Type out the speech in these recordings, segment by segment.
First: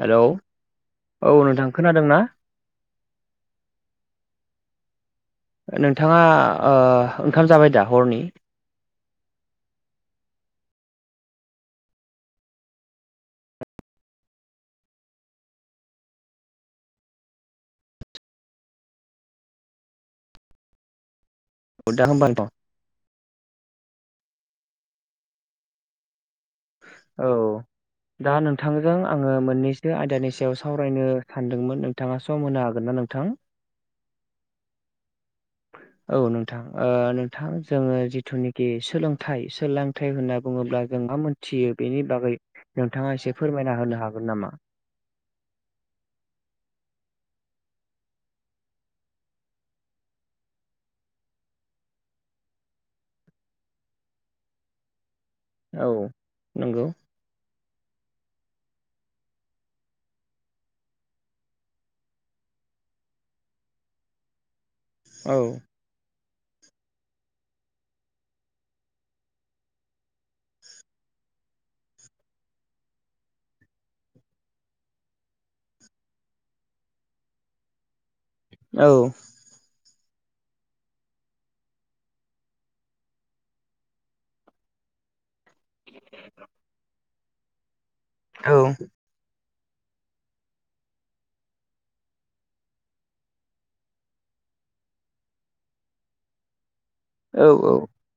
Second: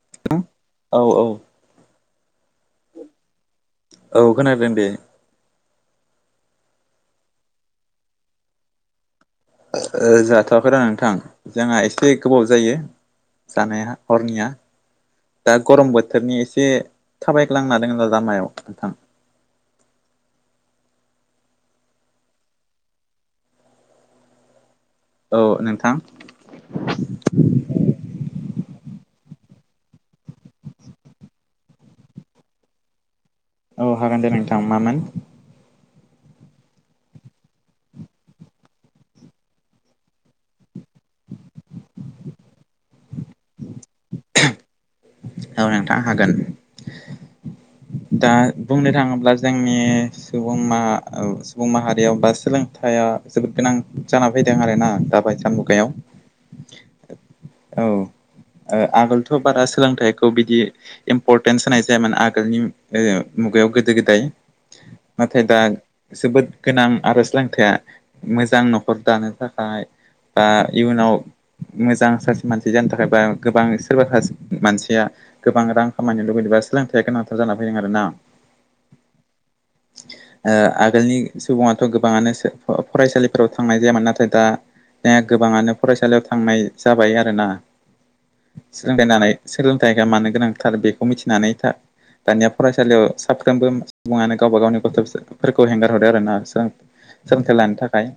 Hello औ नोंथां खोनादोंना? औ खोनादों दे। नोंथाङा ओ ओंखाम जाबाय दा हरनि? ओ जाथ'वाखै र' नोंथां जोंहा एसे गोबाव जायो। जानाया हरनिया। दा गरम बोथोरनि एसे थाबायग्लांना दों लामायाव नोंथां। [unintelligible] औ नोंथां। औ दा नोंथांजों आङो मोननैसो आयदानि सायाव सावरायनो सानदोंमोन नों थाङा सम होनो हागोन ना नोंथां? औ हागोन दे नोंथां मामोन? औ नोंथां ओ नोंथां जोङो जिथुनिखि सोलोंथाइ सोलोंथाइ होनना बुङोब्ला जों मा [unintelligible] थियो बेनि बागै नोंथाङा एसे फोरमायना होनो हागोन नामा? औ नोंथां हागोन। दा बुंनो थाङोब्ला जोंनि सुबुं मा सुबुं माहारियाव बा सोलोंथाइया जोबोद गोनां जाना फैदों आरो ना दा बायसा मुगायाव औ नंगौ औ आगोलथ' बारा सोलोंथाइखौ बिदि इम्परटेन्स होनाय जायामोन आगोलनि नो जोङो मुगायाव गोदो गोदाय औ नाथाय दा जोबोद गोनां आरो सोलोंथाया मोजां न'खर दानो थाखाय दा इयुनाव मोजां सासे मानसि जानो थाखाय बा गोबां सोरबा ससे मानसिया गोबां रां खामायनो लुुबैदोंबा सोलोंथाइया गोनांथार जाना फैदों आरो ना? औ [inaudible] ओ आगोलनि सुबुङाथ' गोबाङानो फरायसालिफोराव थांनाय जायामोन नाथाय दा दा गोबाङानो फरायसालियाव थांनाय जाबाय आरोना सोलोंथायनानै सोलोंथाइया मानो गोनांथार बेखौ मिथिनानै था दानिया फरायसालियाव साफ्रोमबो सुबुङानो गावबा गावनि गथ'फोरखौ हेंगार हरो आरो ना सो औ सोलोंथाइ औ लानो थाखाय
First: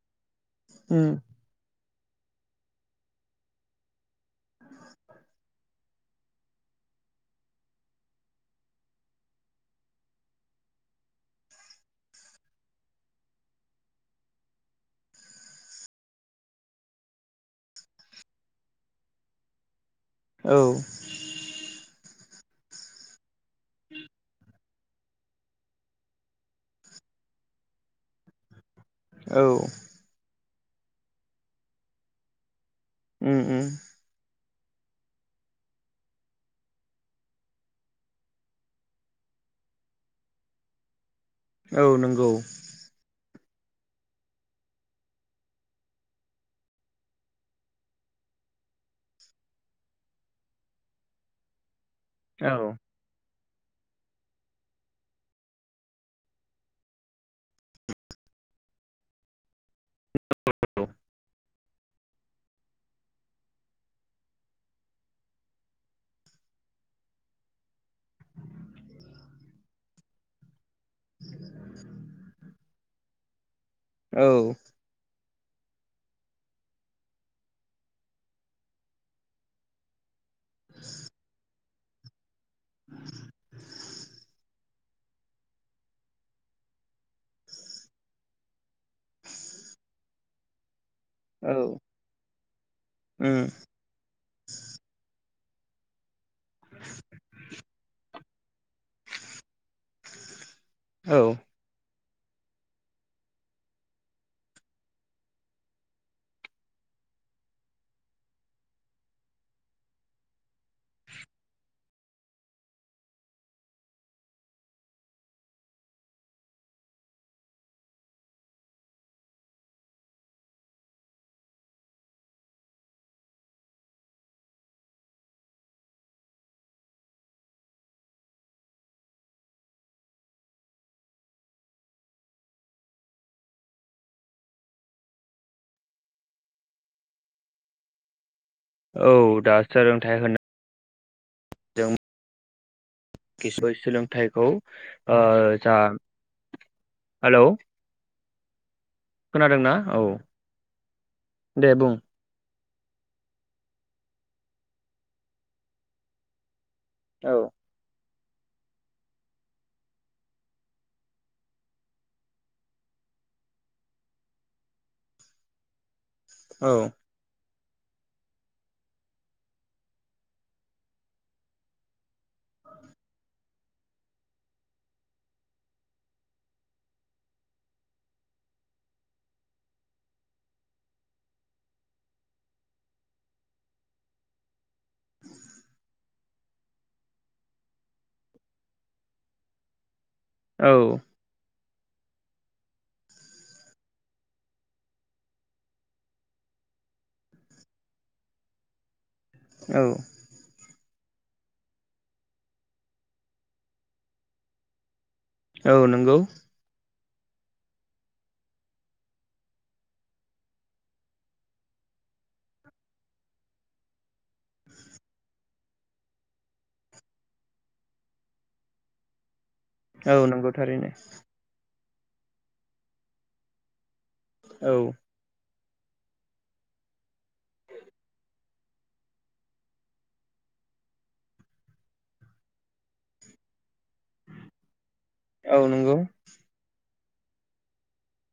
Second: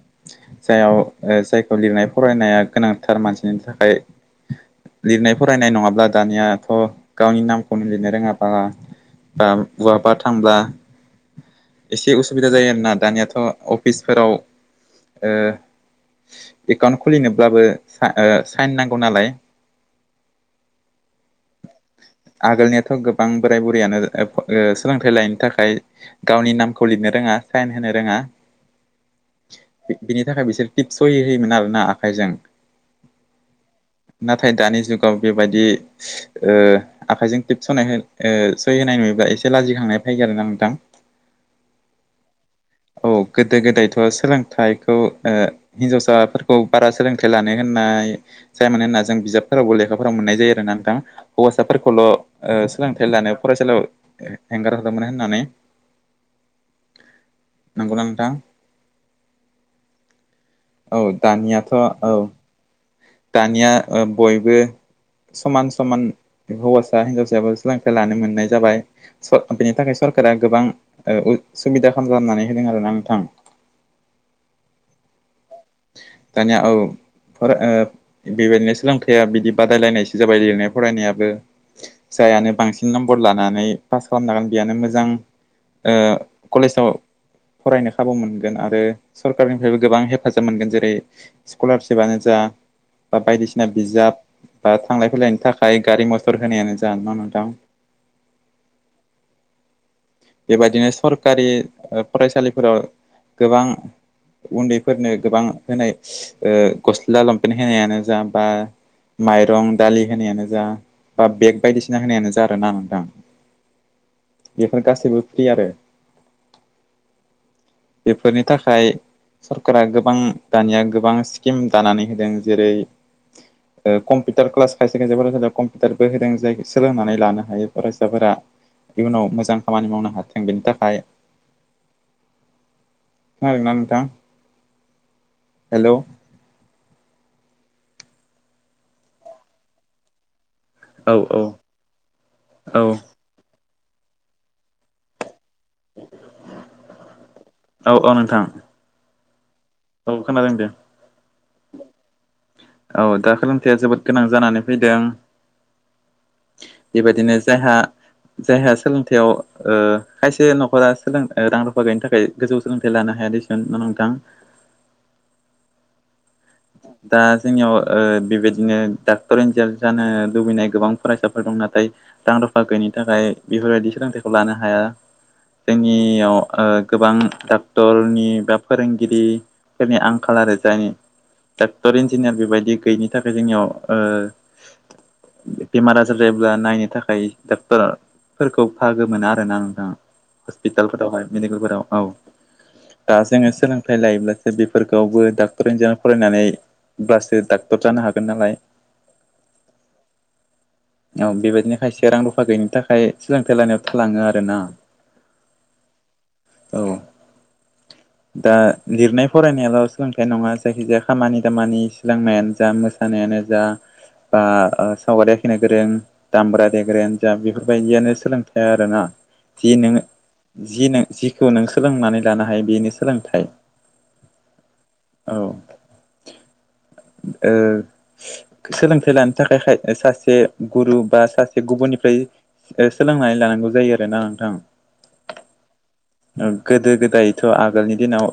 जायाव उम जाय लिरनाय फरायनाया गोनांथार मानसिनि थाखाय लिरनाय फरायनाय नङाब्ला दानियाथ' गावनि नामखौनो लिरनो रोङाबा बा बहाबा थांब्ला एसे उसुबिदा जायो आरोना दानियाथ' अफिसफोराव ओ एकाउन्ट खुलिनोब्लाबो सा ओ साइन नांगौ नालाय। औ। आगोलनियाथ' गोबां बोराय बु रियानो सोलोंथाइ लायनि थाखाय गावनि नामखौ लिरनो रोङा साइन होनो रोङा। औ। बि-बिनि थाखाय बिसोर टिपस सय होयोमोन आर ना आखाइजों। ओम ओम। नाथाय दानि जुगाव बेबायदि ओ आखाइजों थिबस'नाय हो ओ सहि होनाय नुयोब्ला एसे लाजिखांनाय फैगोन आरो ना नोंथां। औ नोंगौ। औ गोदो गोदायथ' सोलोंथाइखौ ओ हिनजावसाफोरखौ बारा सोलोंथाइ लानो होननाय जाय माने ना जों बिजाबफोरावबो लेखाफोराव मोननाय जायो आरो ना नोंथां हौवासाफोरखौल' औ सोलोंथाइ लानायाव फरायसालियाव हेंगार हरोमोन होननानै। नोंगौना नोंथां? [unintelligible] औ दानियाथ' औ। दानिया ओ बयबो समान समान हौवासा हिनजावसायाबो सोलोंथाइ लानो मोननाय जाबाय। स बेनि थाखाय सरकारा गोबां सुबिदा खालामनानै होदों आरोना नोंथां। औ। दानिया औ फरा ओ बेबायदिनो सोलोंथाइया बिदि बादायलायनाय जाबाय लिरनाय फरायनायाबो जायानो बांसिन नम्बर लानानै पास खालामनांगोन बेयानो मोजां ओ कलेजाव फरायनो खाबु मोनगोन आरो सरकारनिफ्रायबो गोबां हे फाजाब मोनगोन जेरै औ स्कलारशिपानो जा बा उम बायदिसिना बिजाब बा थांलाय फैलायनि थाखाय गारि मथर होनायानो जानाय ना नोंथां? बेबायदिनो औ सरकारि फरायसालिफोराव गोबां उन्दैफोरनो गोबां होनाय ओ गस्ला लंपेन्ट होनायानो जा बा माइरं दालि होनायानो जा बा बेग बायदिसिना होनायानो जा आरोना नोंथां। बेफोर गासैबो फ्रि आरो। बेफोरनि थाखाय सरकारा गोबां दानिया गोबां स्किम दानानै होदों। जेरै कम्पिउटार क्लास खायसे खायसे फरायसालि कम्पिउटारबो होदों जाय सोलोंनानै लानो हायो फरायसाफोरा इयुनाव मोजां खामानि मावनो हाथों बेनि थाखाय खोनादों ना नोंथां हेल'। औ दा सोलोंथाइ होनो औ औ जों औ। [unintelligible] सोलोंथाइखौ जा हेलौ! औ औ नोंथां। खोनादों ना? औ खोनादों दे। बुं औ दा सोलोंथाया जोबोद गोनां जानानै फैदों। औ बेबायदिनो जायहा जायहा सोलोंथाययाव खायसे न'खरा सोलों रां रुफा गैयनि थाखाय गोजौ सोलोंथाइ लानो हाय नोंथां। औ। दा जोंनियाव बेबायदिनो डाक्टर इन्जिनिार जानो लुबैनाय गोबां फरायसाफोर दं। नाथाय दां रफा गैयनि थाखाय बेफोरबायदि सोलोंथाइखौ लानो हाया। जोंनियाव गोबां डक्टरनि बा फोरोंगिरि जोंनि आंखाल आरो जायनि डाक्टर इन्जिनियार बेबायदि गैयिनि थाखाय जोंनियाव ओ बेमार आजार जायोब्ला नायनो थाखाय डक्टर फोरखौ बाहागो मोना आरोना नोंथाङा औ हस्पितालफोरावहाय मेडिकेलफोराव औ। दा जोङो सोलोंथाइ लायोब्लासो बेफोरखौबो डाक्टर इन्जिनार फराय। फैनानैब्लासो डाक्टर जानो हागोन नालाय। औ। [inaudible] औ बेबायदिनो खायसे रां रुफा थाखाय सोलोंथाइ लानायाव थालाङो आरो ना। औ नंगौ। औ दा लिरनाय फरायनायाल' सोलोंथाइ नङा जायखि जाया खामानि दामानि सोलोंनायानो जा मोसानायानो जा बा सावगारि आखिनो गोरों दामब्रा देग्रायानो जा बेफोरबायदियानो सोलोंथाया आरोना। जि नोङो औ नंगौ जि थारैनो नों जिखौ नों सोलोंनानै लानो हायो बेनो सोलोंथाइ औ। औ। ओ। सोलोंथाइ लानो थाखायाय सासे गुरु बा सासे गुबुननिफ्राय। सोलोंनानै लानांगौ जायो आरोना नोंथां। औ नंगौ गोदो गोदायथ' आगोलनि दिनाव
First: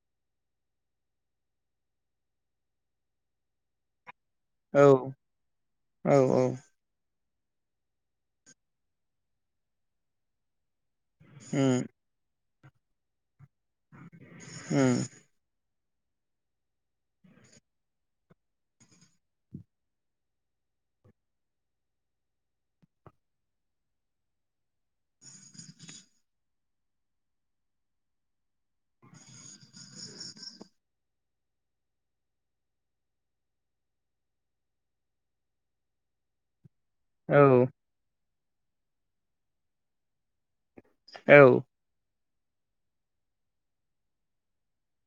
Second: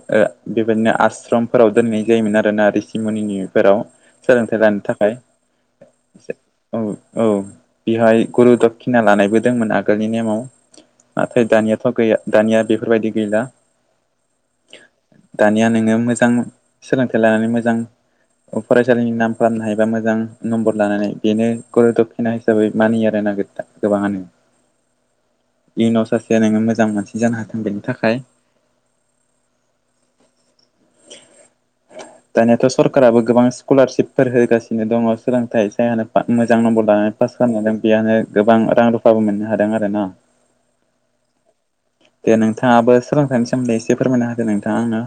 बेबायदिनो आश्रमफोराव दोनहैनाय जायोमोन आरो। ना रिसि मनिनि फोराव सोलोंथाइ लानो औ थाखाय औ औ बेहाय गुरु दक्षिना लानायबो दंमोन आगोलनि नेमाव नाथाय उम दानियाथ' गैया दानिया बेफोरबायदि गैला। उम दानिया नोङो मोजां सोलोंथाइ लानानै मोजां। फरायसालिनि नाम खालामनो हायोबा मोजां नम्बर लानो हाय बेनो गुरु दक्षिना हिसाबै मानियो आरो नागिर। गोबाङानो इयुनाव सासे नोङो मोजां मानसि जानो हाथों बेनि थाखाय दानियाथ' सरकाराबो गोबां स्कलारशिपफोर होगासिनो दङ सोलोंथाइ जायानो मोजां नम्बर लानानै पास औ खालामदों बेयानो गोबां रां रुफाबो मोननो हादों आरो ना औ दे नोंथाङाबो सोलोंथाइनि सोमोन्दै एसे फोरमायना होदो नोंथाङा आंनो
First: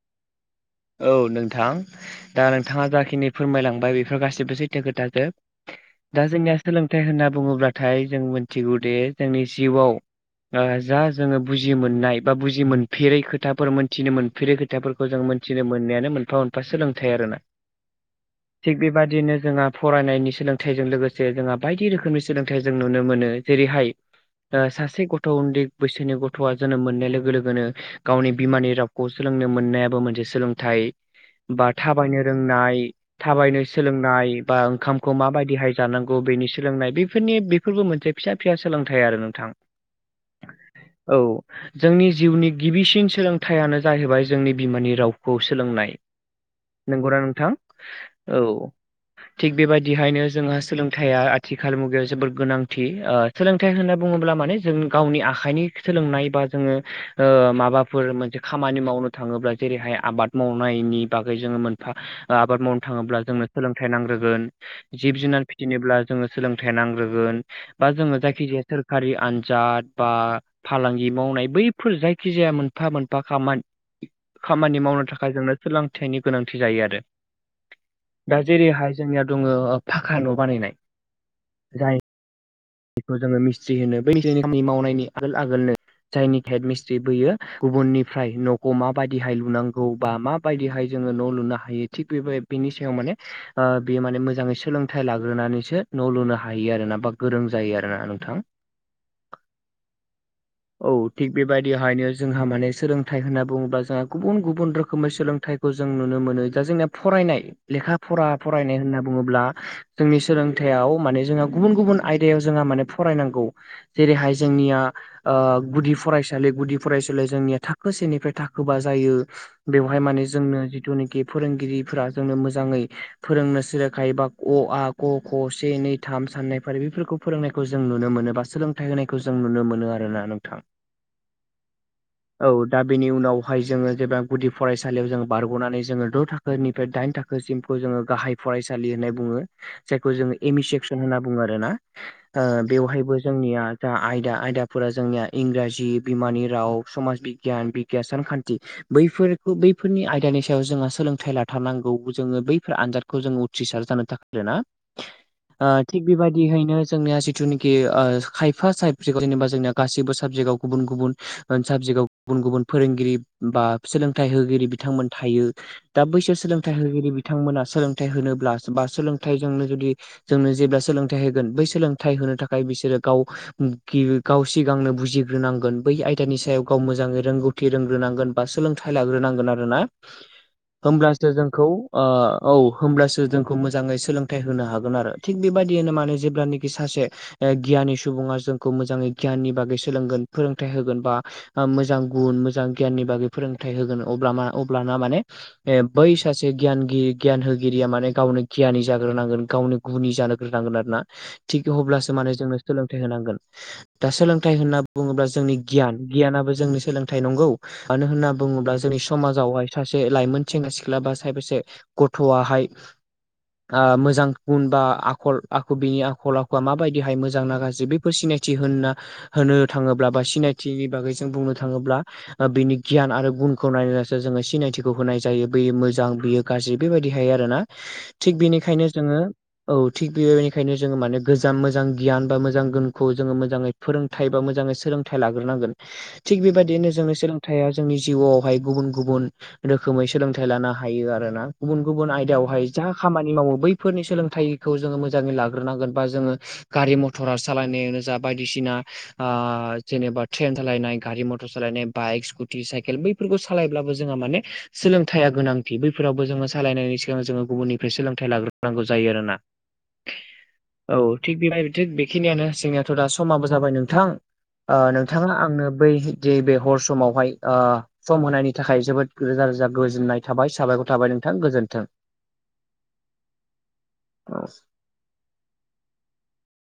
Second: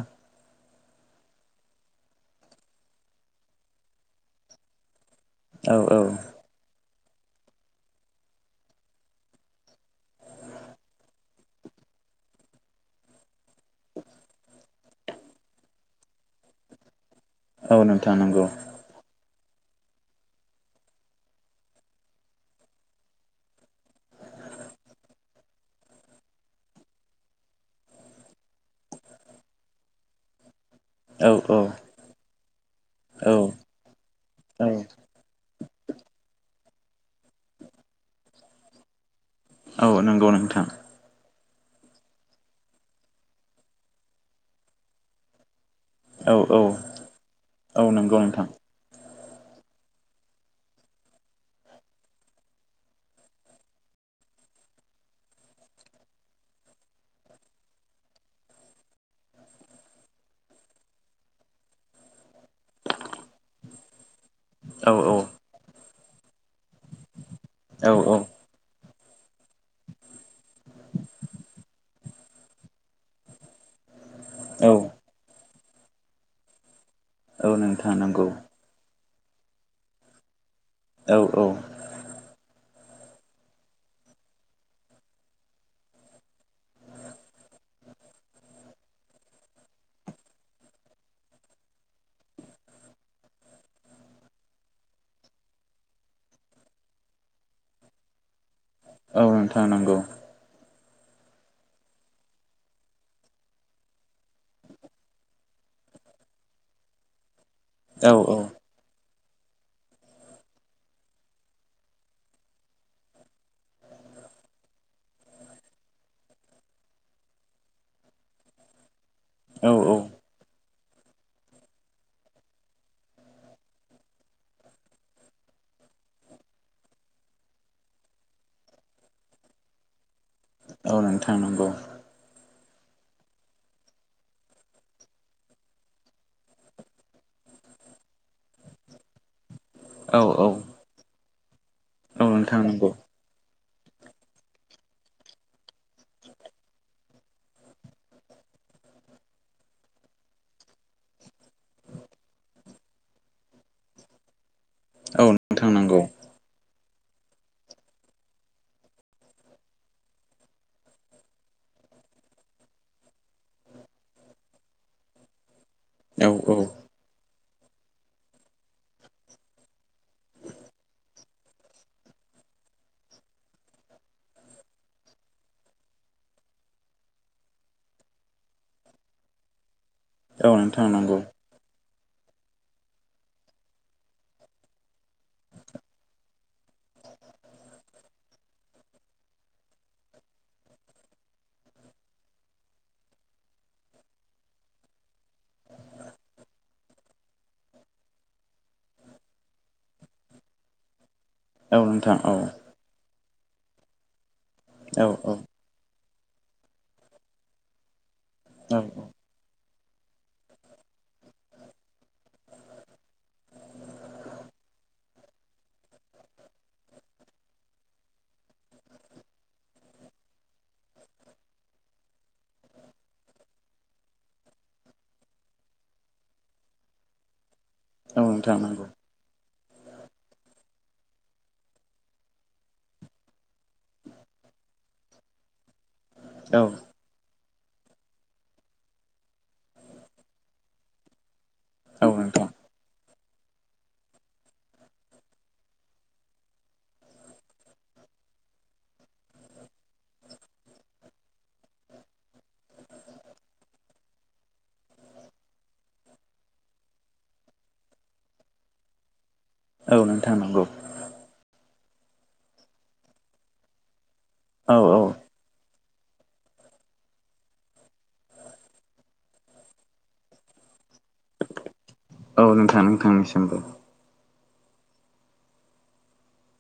औ नोंथां दा नोंथाङा जाखिनि फोरमायलांबाय बेफोर गाससिबो सैथो औ खोथाजोब दा औ जोंनिया सोलोंथाइ होनना बुङोब्लाथाय जों मिथिगौदिे जोंनि जिउआव जा जोङो बुजि मोननाय बा बुजि मोनफेरै खोथाफोर मोनथिनो मोनफेरै खोथाफोरखौ जों मिथिनो मोननायानो मोनफा मोनफा सोलोंथाइ आरोना औ नोंथां नंगौ थिग बेबदिनो जोंहा फरायनायनि सोलोंथाइजों लोगोसे जोंहा बायदि रोखोमनि सोलोंथाइ जों नुनो मोनो। जेरैहाय सासे गथ' उन्दै बैसोनि गथ'आ जोनोम मोननाय लोगो लोगोनो गावनि बिमानि रावखौ सोलोंनो मोननायाबो मोनसे सोलोंथ औ औ बा थायनो औ रोंनायायनो सोलोंनाय बा औ ओंखाम खौ माबायदिहाय जानांगौ बेनि सोलोंनाय बेफोरनि बेफोरबो मोनसे फिसा फिसा सोलोंथाइ आरो नोंथां औ नंगौ नोंथां औ जोंनि जिउनि गिबिसिन सोलोंथाइयानो जाहैबाय जोंनि बिमानि राव खौ सोलोंनाय औ औ नंगौना नोंथां औ नंगौ औ नोंथां थिग बेबायदिहायनो जोंहा सोलोंथाया आथिखाल मुगायाव जोबोर गोनांथि सोलोंथाइ होनना बुङोब्ला माने जों गावनि आखाइनि सोलोंनाय बा जोङो माबा फोर मोनसे खामानि मावनो थाङोब्ला जेरैहाया आबाद मावनायनि बागै जोङो मोनफा आबाद मावनो थाङोब्ला जोंनो सोलोंथाइ नांग्रोगोन औ औ जिब जुनार फिसिनोब्ला जोङो सोलोंथाइ नांग्रोगोन बा औ जोङो जायखि जाया सोर खारि आनजाद बा फालांगि मावनाय बैफोर जायखिजाया मोनफा मोनफा खामानि औ खामानि मावनो थाखाय जोंनो सोलोंथाइनि गोनांथि जायो आरो औ नोंथां नांगौ दा जेरैहाय जोंनियाव दङ फाखा न' बानायनाय औ-औ जाय बेखौ जोङो मिस्ट्रि होनो बैनिखखनि मावनायनि आगोल आगोलनो जायनि हेड मिस्ट्रि बैयो गुबुननिफ्राय न'खौ माबायदिहाय लुनांगौ बा मा बायदिहाय जोङो न' लुनो हायो थिग बे बेनि सायाव माने बेयो माने मोजाङै सोलोंथाइ लाग्रोनानैसो न' लुनो हायो आरो ना बा गोरों जायो आरोना नोंथां औ नोंथां नंगौ औ थिग बेबायदिहायनो जोंहा माने सोलोंथाइ होनना बुङोब्ला जोंहा गुबुन गुबुन रोखोमै सोलोंथाइ खौ जों नुनो मोनो दा जोंनिया फरायनाय लेखा औ फरा औ फरायनाय होनना बुङोब्ला जोंनि सोलोंथायाव माने जोंहा गुबुन गुबुन आय याव जोंहा माने फरायनांगौ जेरैहाय जोंनिया गुदि फरायसालि गुदि फरायसालिया जोंनिया थाखो सेनिफ्राय थाखोबा जायो औ बेवहाय माने जोंनो जिथुनाखि फोरोंगिरिफोरा जोंनो मोजाङै फोरोंनो सोलोखाय बा अ आ ग खौ से नै थाम साननै फारि बेफोरखौ खौ फोरोंनायखौ जों नुनो मोनो बा सोलोंथाइ होनायखौ जों नुनो मोनो आरोना नोंथां गनानै थांनांगौ औ दा बेनि उनावहाय जोङो जेबा गुदि फरायसालियाव जों बारग'नानै जोङो द' थाखो फोरनिफ्राय दाइन थाखोसिमखौ जोङो गाहाय फरायसालि होननाय बुङो जायखौ औ जोङो औ एम इ सेक्सन होनना बुङो आरोना औ नोंथां नंगौ बेवहायबो जोंनिया जा आयदा आयदाफोरा जोंनिया इंराजि बिमानि राव समाज बिगियान केसान खान्थि बैफोरखौ बैफोरनि आयदानि सायाव जोंहा सोलोंथाइ लाथारनांगौ जोङो बैफोर आनजाद जों उथ्रिसार जा औ नोंथां [unintelligible] नंगौ थिग बेबायदियैनो जोंनिया जिथुनिखि खायफा साबजेक्टआव जेनेबा जोंनिया गासिबो साबजेक्टआव गुबुन गुबुन साबजेक्ट गुबुन गुबुन फोरोंगिरि बा सोलोंथाइ होगिरि बिथांमोन थायो दा औ बैसोर औ सोलोंथाइ होगिरि बि बिथांमोना सोलोंथाइ होनोब्ला बा सोलोंथाइजोंनो जुदि जोंनो जेब्ला सोलोंथाइ बै सोलोंथाइ होनो थाखाय बिसोरो गाव गाव सिगांनो बुजिग्रोनांगोन बै आयदानि सायाव गाव मोजाङै रोंगौ थि रोग्रोनांगोन बा सोलोंथाइ लाग्रोनांगोन आरोना औ नोंथां नंगौ होमब्लासो जों खौ ओ औ होमब्लासो जोंखौ मोजाङै सोलोंथाइ होनो हागोन आरो थिग बेबायदिनो माने जेब्लानाखि सासे गियानि सुबुङा जोंखौ मोजाङै गियाननि बागै सोलोंगोन फोरोंथाइ होगोन बा मोजां गुन मोजां गियाननि बागै फोरोंथाइ होगोन अब्ला अब्लाना माने बै सासे गियानगिरि गियान होगिरिया माने गावनो गियानि जाग्रोनांगोन गावनो गुनि जानो होग्रोनांगोन आरोना थिग औ अब्लासो नोंथां औ माने जोंनो सोलोंथाइ होनांगोन दा सोलोंथाइ होनना औ बुङोब्ला जोंनि गियान गियानाबो जोंनि सोलोंथाइ नंगौ मानो होनना औ बुङोब्ला जोंनि समाज जिवावहाय सासे लाइमोन सेंग्रा सिख्ला बा सासे गथ'आहाय आ मोजां गुन बा आखल आ खल बिनि आखल आखुवा माबायदिहाय मोजां ना गाज्रि बेफोर सिनायथि होनना होनो थाङोब्ला बा सिनायथिनि बागै जों बुंनो थाङोब्ला बिनि गियान आरो गुनखौ नायनानैसो जोङो सिनायथिखौ होनाय जायो बैयो मोजां बेयो गाज्रि बेबायदिहाय आरोना औ थिग नोंथां नंगौ बेनिखायनो जोङो औ थिग बे खायनो जोङो माने गोजाम मोजां गियान बा मोजां गुनखौ जोङो मोजाङै फोरोंथाइ बा मोजाङै सोलोंथाइ लाग्रोनांगोन। [inaudible] थिग बेबायदिनो जोंनो सोलों थाइया जोंनि जिउआवहाय गुबुन गुबुन रोखोमै सोलोंथाइ लानो हायो आरोना गुबुन औ गुबुन नोंथां आयदायावहाय जा खामानि मावो बैफोरनि सोलोंथाइखौ जोङो मोजाङै लाग्रोनांगोन बा जोङो गारि मटरा सालायनायानो जा बायदिसिना ओ जेनेबा ट्रेन सालायनाय गारि मटर सालायनाय बाइक स्कुटि साइकेल बै फोरखौ सालायब्लाबो जोंहा माने सोलोंथाइया गोनांथि बैफोरावबो जोङो सालायनायनि सिगां जोङो गुबुननिफ्राय सोलोंथाइ लाग्रो नांगौ जायो आरोना औ नोंथां नंगौ औ थिग बेबाय थिग बेखिनियानो जोंनियाथ' दा समाबो जाबाय नोंथां औ ओ औ नोंथाङा आंनो बै जिदे बे हर समावहाय ओ सम होनायनि थाखाय जोबोद रोजा रोजा गोजोननाय थाबाय साबायखर थाबाय नों थां गोजोनथों औ नोंथां नोंथांनिसिमबो औ